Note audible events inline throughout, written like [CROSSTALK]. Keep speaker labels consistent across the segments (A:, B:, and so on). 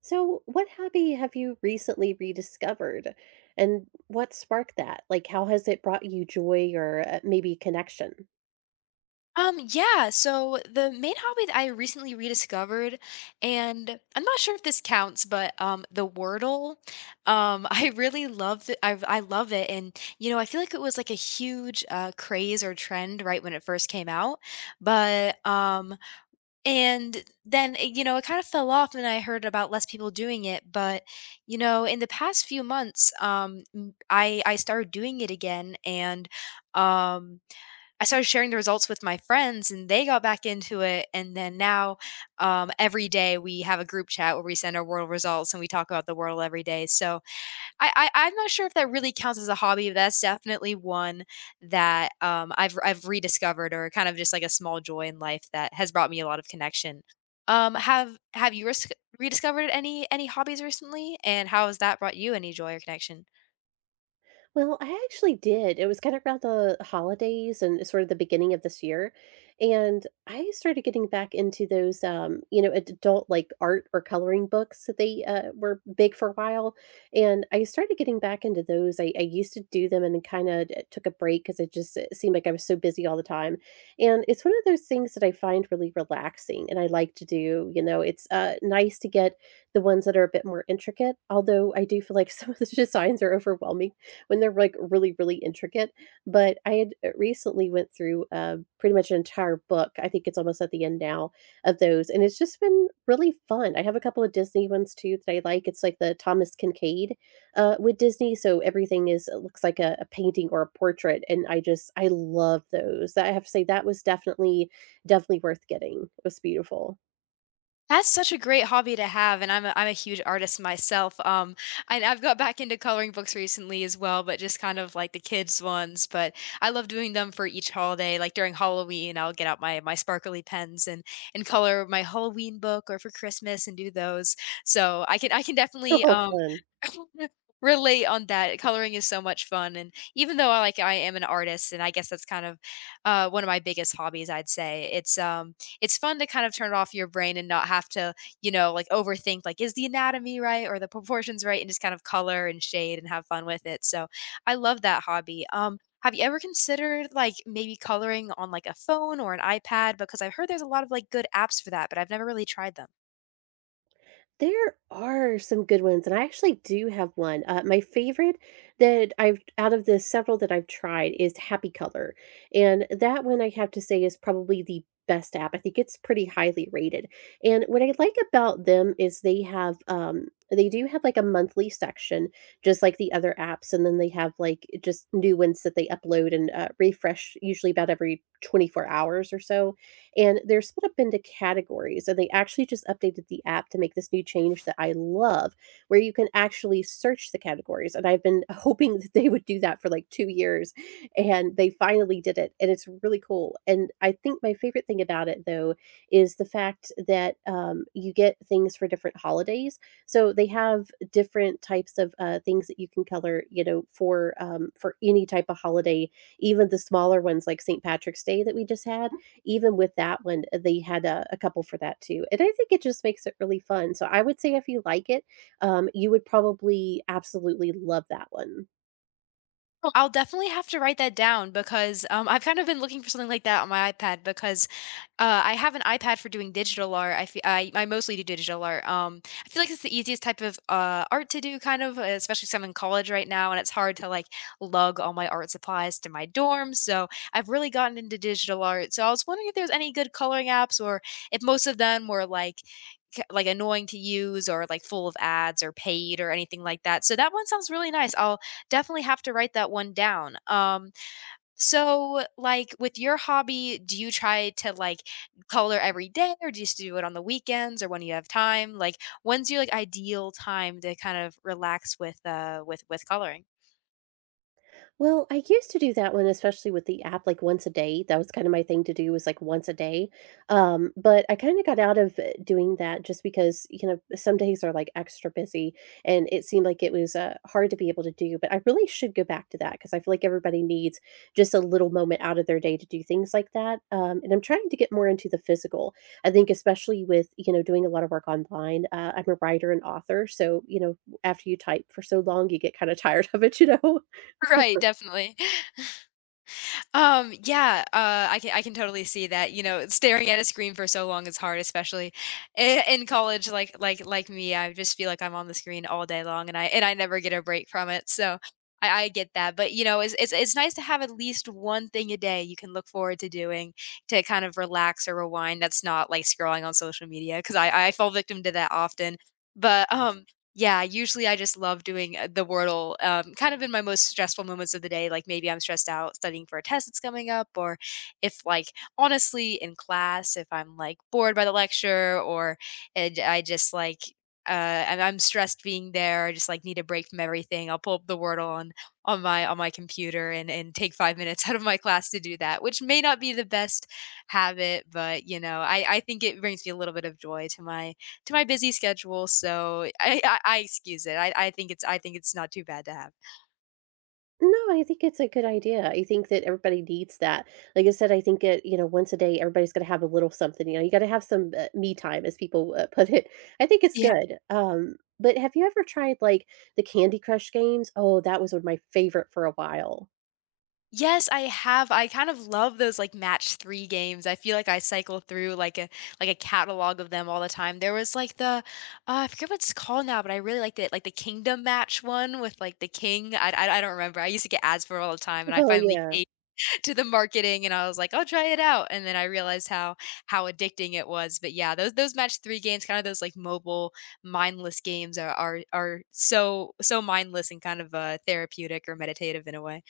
A: So, what hobby have you recently rediscovered and what sparked that? Like, how has it brought you joy or maybe connection?
B: Yeah, so the main hobby that I recently rediscovered, and I'm not sure if this counts, but the Wordle. [LAUGHS] I really love it. I love it. And you know, I feel like it was like a huge craze or trend right when it first came out. But and then it- you know, It kind of fell off and I heard about less people doing it, but you know, in the past few months, I started doing it again and um I started sharing the results with my friends and they got back into it. And then now, every day we have a group chat where we send our world results and we talk about the world every day. So I'm not sure if that really counts as a hobby, but that's definitely one that I've rediscovered, or kind of just like a small joy in life that has brought me a lot of connection. Have you risk rediscovered any hobbies recently, and how has that brought you any joy or connection?
A: Well, I actually did. It was kind of around the holidays and sort of the beginning of this year. And I started getting back into those, you know, adult like art or coloring books that they were big for a while. And I started getting back into those. I used to do them and kind of took a break because it seemed like I was so busy all the time. And it's one of those things that I find really relaxing and I like to do. You know, it's nice to get the ones that are a bit more intricate, although I do feel like [LAUGHS] some of the designs are overwhelming when they're like really, really intricate. But I had recently went through pretty much an entire book. I think it's almost at the end now of those, and it's just been really fun. I have a couple of Disney ones too that I like. It's like the Thomas Kincaid with Disney, so everything is it looks like a painting or a portrait, and I just I love those. That I have to say that was definitely worth getting. It was beautiful.
B: That's such a great hobby to have, and I'm a huge artist myself, and I've got back into coloring books recently as well, but just kind of like the kids' ones. But I love doing them for each holiday. Like during Halloween, I'll get out my sparkly pens and color my Halloween book, or for Christmas and do those, so I can
A: [LAUGHS]
B: definitely,
A: Oh, fun.
B: [LAUGHS] relate on that. Coloring is so much fun, and even though I am an artist, and I guess that's kind of, one of my biggest hobbies, I'd say, it's fun to kind of turn off your brain and not have to, you know, like overthink like is the anatomy right or the proportions right, and just kind of color and shade and have fun with it. So I love that hobby. Have you ever considered like maybe coloring on like a phone or an iPad? Because I've heard there's a lot of like good apps for that, but I've never really tried them.
A: There are some good ones, and I actually do have one. My favorite that I've out of the several that I've tried is Happy Color, and that one I have to say is probably the best app. I think it's pretty highly rated. And what I like about them is they have they do have like a monthly section just like the other apps and then they have like just new ones that they upload and refresh usually about every 24 hours or so and they're split up into categories. And they actually just updated the app to make this new change that I love, where you can actually search the categories. And I've been [LAUGHS] hoping that they would do that for like 2 years, and they finally did it. And it's really cool. And I think my favorite thing about it, though, is the fact that you get things for different holidays. So they have different types of things that you can color, you know, for any type of holiday, even the smaller ones like St. Patrick's Day that we just had even with that one, they had a couple for that too. And I think it just makes it really fun. So I would say if you like it, you would probably absolutely love that one.
B: Oh, I'll definitely have to write that down, because I've kind of been looking for something like that on my iPad, because I have an iPad for doing digital art. I, fe- I mostly do digital art. I feel like it's the easiest type of art to do, kind of, especially 'cause I'm in college right now, and it's hard to like lug all my art supplies to my dorm. So I've really gotten into digital art. So I was wondering if there's any good coloring apps, or if most of them were like annoying to use, or like full of ads, or paid, or anything like that. So that one sounds really nice. I'll definitely have to write that one down. So like with your hobby, do you try to like color every day, or do you just do it on the weekends or when you have time? Like when's your like ideal time to kind of relax with with coloring? [LAUGHS]
A: Well, I used to do that one, especially with the app, like once a day. That was kind of my thing to do was like once a day. But I kind of got out of doing that just because, you know, some days are like extra busy and it seemed like it was hard to be able to do. But I really should go back to that because I feel like everybody needs just a little moment out of their day to do things like that. And I'm trying to get more into the physical. I think, especially with, you know, doing a lot of work online, I'm a writer and author. So, you know, after you type for so long, you get kind of tired [LAUGHS] of it, you know?
B: Right, definitely. I can totally see that. You know, staring at a screen for so long is hard, especially in college. Like me, I just feel like I'm on the screen all day long, and I never get a break from it. So I get that. But you know, it's nice to have at least one thing a day you can look forward to doing to kind of relax or rewind. That's not like scrolling on social media, because I fall victim to that often. But Yeah, usually I just love doing, the Wordle, kind of in my most stressful moments of the day. Like, maybe I'm stressed out studying for a test that's coming up, or if, like, honestly, in class, if I'm, like, bored by the lecture or and I just, like, uh, and I'm stressed being there, I just, like, need a break from everything. I'll pull up the Wordle on my computer and take 5 minutes [LAUGHS] out of my class to do that, which may not be the best habit, but, you know, I think it brings me a little bit of joy to my busy schedule, so I excuse it. I think it's not too bad to have.
A: No, I think it's a good idea. I think that everybody needs that. Like I said, I think it, you know, once a day, everybody's going to have a little something. You know, you got to have some me time, as people put it. I think it's
B: Yeah.
A: good. But have you ever tried like the Candy Crush games? Oh, that was one of my favorite for a while.
B: Yes, I have. I kind of love those like match 3 games. I feel like I cycle through like a catalog of them all the time. There was like the I forget what it's called now, but I really liked it. Like the Kingdom Match one with like the king. I don't remember. I used to get ads for it all the time, and
A: [LAUGHS]
B: I
A: Oh,
B: finally
A: yeah.
B: to the marketing, and I was like, "I'll try it out." And then I realized how addicting it was. But yeah, those match 3 games, kind of those like mobile mindless games are so mindless and kind of, therapeutic or meditative in a way.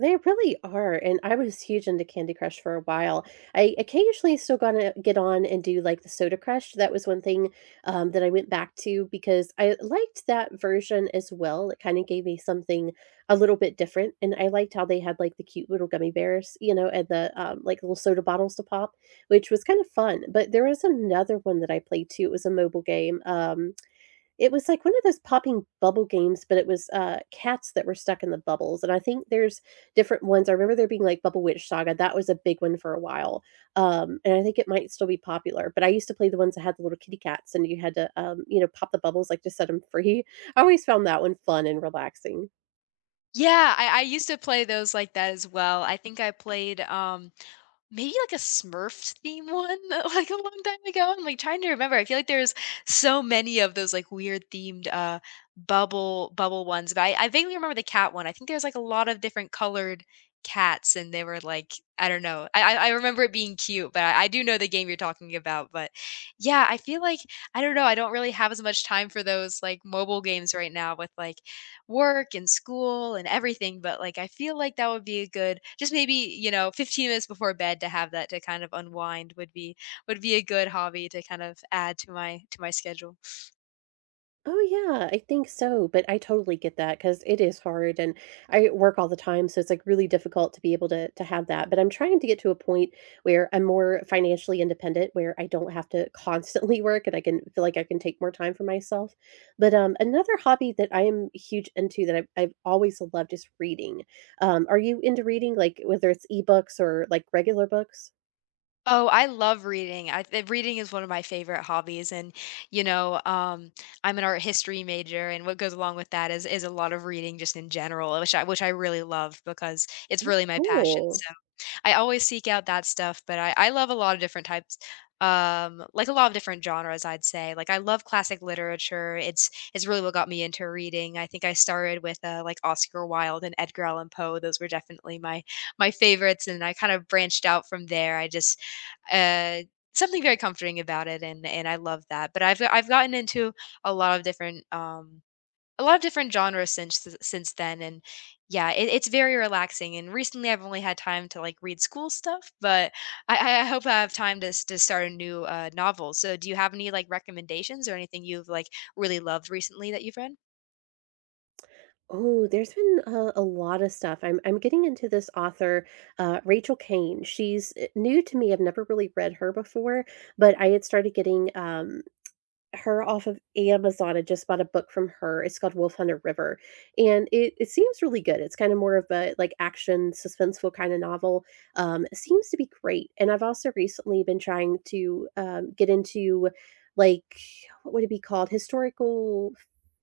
A: They really are, and I was huge into Candy Crush for a while. I occasionally still gonna get on and do like the Soda Crush. That was one thing that I went back to because I liked that version as well. It kind of gave me something a little bit different, and I liked how they had like the cute little gummy bears, you know, and the like little soda bottles to pop, which was kind of fun. But there was another one that I played too. It was a mobile game. It was like one of those popping bubble games, but it was, cats that were stuck in the bubbles, and I think there's different ones. I remember there being, like, Bubble Witch Saga, that was a big one for a while, and I think it might still be popular, but I used to play the ones that had the little kitty cats and you had to, you know, pop the bubbles, like, to set them free. [LAUGHS] I always found that one fun and relaxing.
B: Yeah, I used to play those like that as well. I think I played, maybe like a Smurfs theme one, [LAUGHS] like, a long time ago? I'm, like, trying to remember. I feel like there's so many of those, like, weird themed, bubble ones, but I vaguely remember the cat one. I think there's, like, a lot of different colored cats, and they were, like, I don't know. I remember it being cute, but I do know the game you're talking about, but, yeah, I feel like I don't know, I don't really have as much time for those, like, mobile games right now with, like, work and school and everything, but like I feel like that would be a good just maybe, you know, 15 minutes before bed to have that to kind of unwind, would be a good hobby to kind of add to my schedule.
A: Oh, yeah, I think so, but I totally get that because it is hard, and I work all the time, so it's, like, really difficult to be able to have that, but I'm trying to get to a point where I'm more financially independent, where I don't have to constantly [LAUGHS] work and I can feel like I can take more time for myself, but, another hobby that I am huge into that I've always loved is reading. Are you into reading, like, whether it's ebooks or, like, regular books?
B: Oh, I love reading. Reading is one of my favorite hobbies and you know, I'm an art history major, and what goes along with that is a lot of reading just in general, which I really love because it's really my passion.
A: Cool.
B: So I always seek out that stuff, but I love a lot of different types, like a lot of different genres I'd say. Like I love classic literature. It's really what got me into reading. I think I started with like Oscar Wilde and Edgar Allan Poe. Those were definitely my favorites, and I kind of branched out from there. I just uh Something very comforting about it, and I love that. But I've gotten into a lot of different genres since th since then, and yeah, it's very relaxing. And recently, I've only had time to, like, read school stuff, but I hope I have time to start a new, novel. So do you have any, like, recommendations or anything you've, like, really loved recently that you've read?
A: Oh, there's been a lot of stuff. I'm getting into this author, Rachel Kane. She's new to me. I've never really read her before, but I had started getting her off of Amazon. I just bought a book from her. It's called Wolf Hunter River, and it seems really good. It's kind of more of a like action suspenseful kind of novel. It seems to be great. And I've also recently been trying to get into like what would it be called historical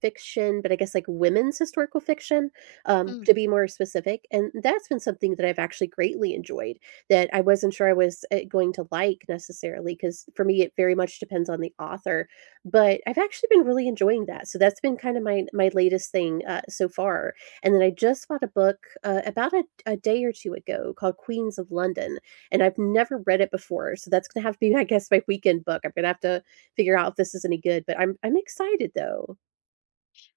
A: fiction but I guess like women's historical fiction, to be more specific, and that's been something that I've actually greatly enjoyed, that I wasn't sure I was going to like necessarily, because for me it very much depends on the author, but I've actually been really enjoying that, so that's been kind of my latest thing, so far, and then I just bought a book, about a day or 2 ago called Queens of London, and I've never read it before, so that's gonna have to be, [LAUGHS] I guess, my weekend book. I'm gonna have to figure out if this is any good, but I'm excited though.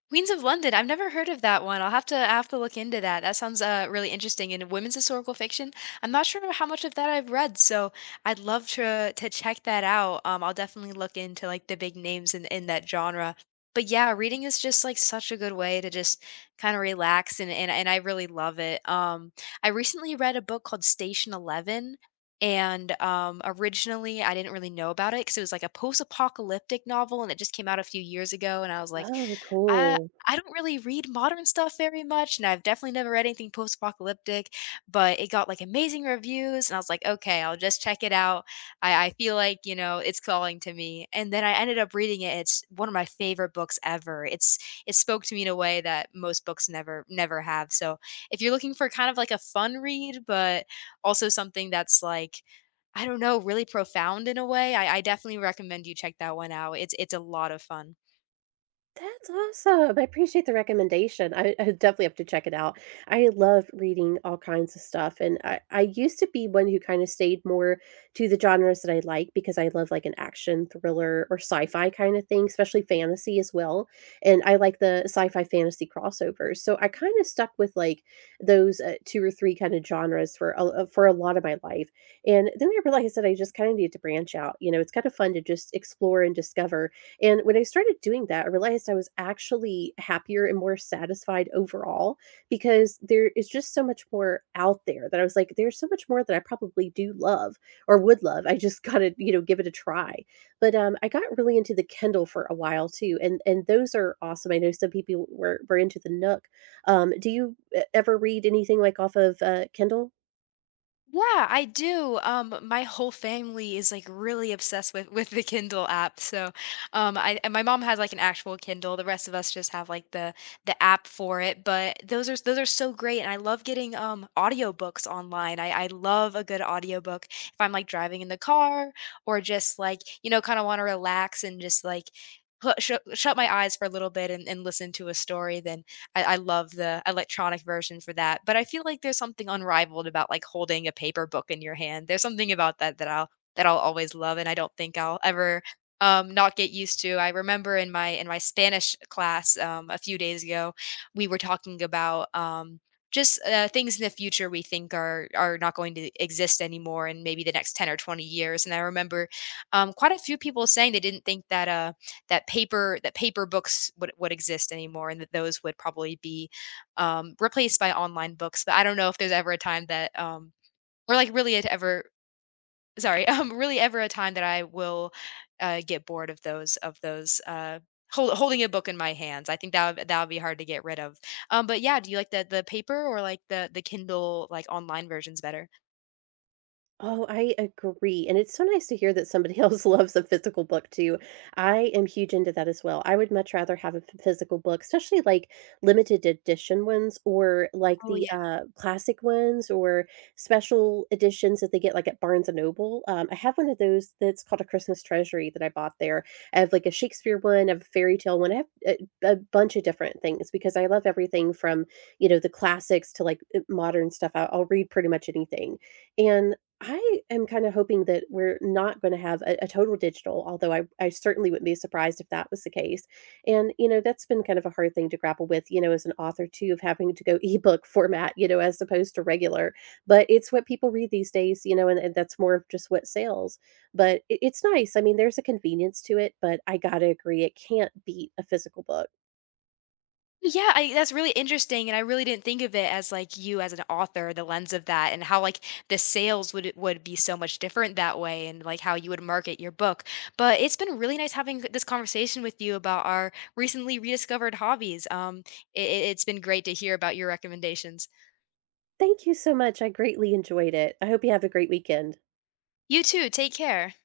B: Queens of London, I've never heard of that one. I have to look into that. That sounds really interesting. And women's historical fiction, I'm not sure how much of that I've read, so I'd love to check that out. I'll definitely look into like the big names in that genre. But yeah, reading is just like such a good way to just kind of relax, and I really love it. I recently read a book called Station 11. And originally, I didn't really know about it because it was like a post apocalyptic novel, and it just came out a few years ago. And I was like,
A: Oh,
B: uh,
A: cool.
B: I don't really read modern stuff very much, and I've definitely never read anything post-apocalyptic, but it got, like, amazing reviews, and I was like, "Okay, I'll just check it out. I feel like, you know, it's calling to me." And then I ended up reading it. It's one of my favorite books ever. It spoke to me in a way that most books never have. So, if you're looking for kind of like a fun read, but also something that's like, I don't know, really profound in a way, I definitely recommend you check that one out. It's a lot of fun.
A: That's awesome. I appreciate the recommendation. I definitely have to check it out. I love reading all kinds of stuff. And I used to be one who kind of stayed more to the genres that I like because I love like an action thriller or sci-fi kind of thing, especially fantasy as well. And I like the sci-fi fantasy crossovers. So I kind of stuck with like those two or three kind of genres for for a lot of my life. And then I realized that I just kind of need to branch out. You know, it's kind of fun to just explore and discover, and when I started doing that, I realized I was actually happier and more satisfied overall because there is just so much more out there that I was like, there's so much more that I probably do love or would love. I just [LAUGHS] gotta, you know, give it a try. But I got really into the Kindle for a while too, and those are awesome. I know some people were into the Nook. Do you ever read anything like off of Kindle?
B: Yeah, I do. My whole family is like really obsessed with the Kindle app. So, I and my mom has like an actual Kindle. The rest of us just have like the app for it. But those are so great, and I love getting audiobooks online. I love a good audiobook if I'm like driving in the car, or just like you know kind of want to relax and just like shut my eyes for a little bit and, listen to a story. Then I love the electronic version for that, but I feel like there's something unrivaled about, like, holding a paper book in your hand. There's something about that that I'll always love, and I don't think I'll ever, not get used to. I remember in my Spanish class, a few days ago, we were talking about, things in the future we think are not going to exist anymore in maybe the next 10 or 20 years. And I remember, quite a few people saying they didn't think that, that paper books would exist anymore, and that those would probably be replaced by online books. But I don't know if there's ever a time that or like really it ever sorry [LAUGHS] really ever a time that I will get bored of holding a book in my hands. I think that that would be hard to get rid of. But yeah, do you like the paper or like the Kindle like online versions better?
A: Oh, I agree, and it's so nice to hear that somebody [LAUGHS] else loves a physical book too. I am huge into that as well. I would much rather have a ph physical book, especially, like, limited edition ones or, like, the, classic ones or special editions that they get, like, at Barnes & and Noble. I have one of those that's called A Christmas Treasury that I bought there. I have, like, a Shakespeare one, I have a fairy tale one, I have a bunch of different things because I love everything from, you know, the classics to, like, modern stuff. I'll read pretty much anything, and I am kind of hoping that we're not going to have a total digital, although I certainly wouldn't be surprised if that was the case. And, you know, that's been kind of a hard thing to grapple with, you know, as an author too, of having to go [LAUGHS] ebook format, you know, as opposed to regular. But it's what people read these days, you know, and, that's more of just what sells. But it's nice. I mean, there's a convenience to it, but I got to agree, it can't beat a physical book.
B: Yeah, I that's really interesting, and I really didn't think of it as, like, you as an author, the lens of that, and how, like, the sales would be so much different that way, and, like, how you would market your book. But it's been really nice having this conversation with you about our recently rediscovered hobbies. It's been great to hear about your recommendations.
A: Thank you so much. I greatly enjoyed it. I hope you have a great weekend.
B: You too, take care.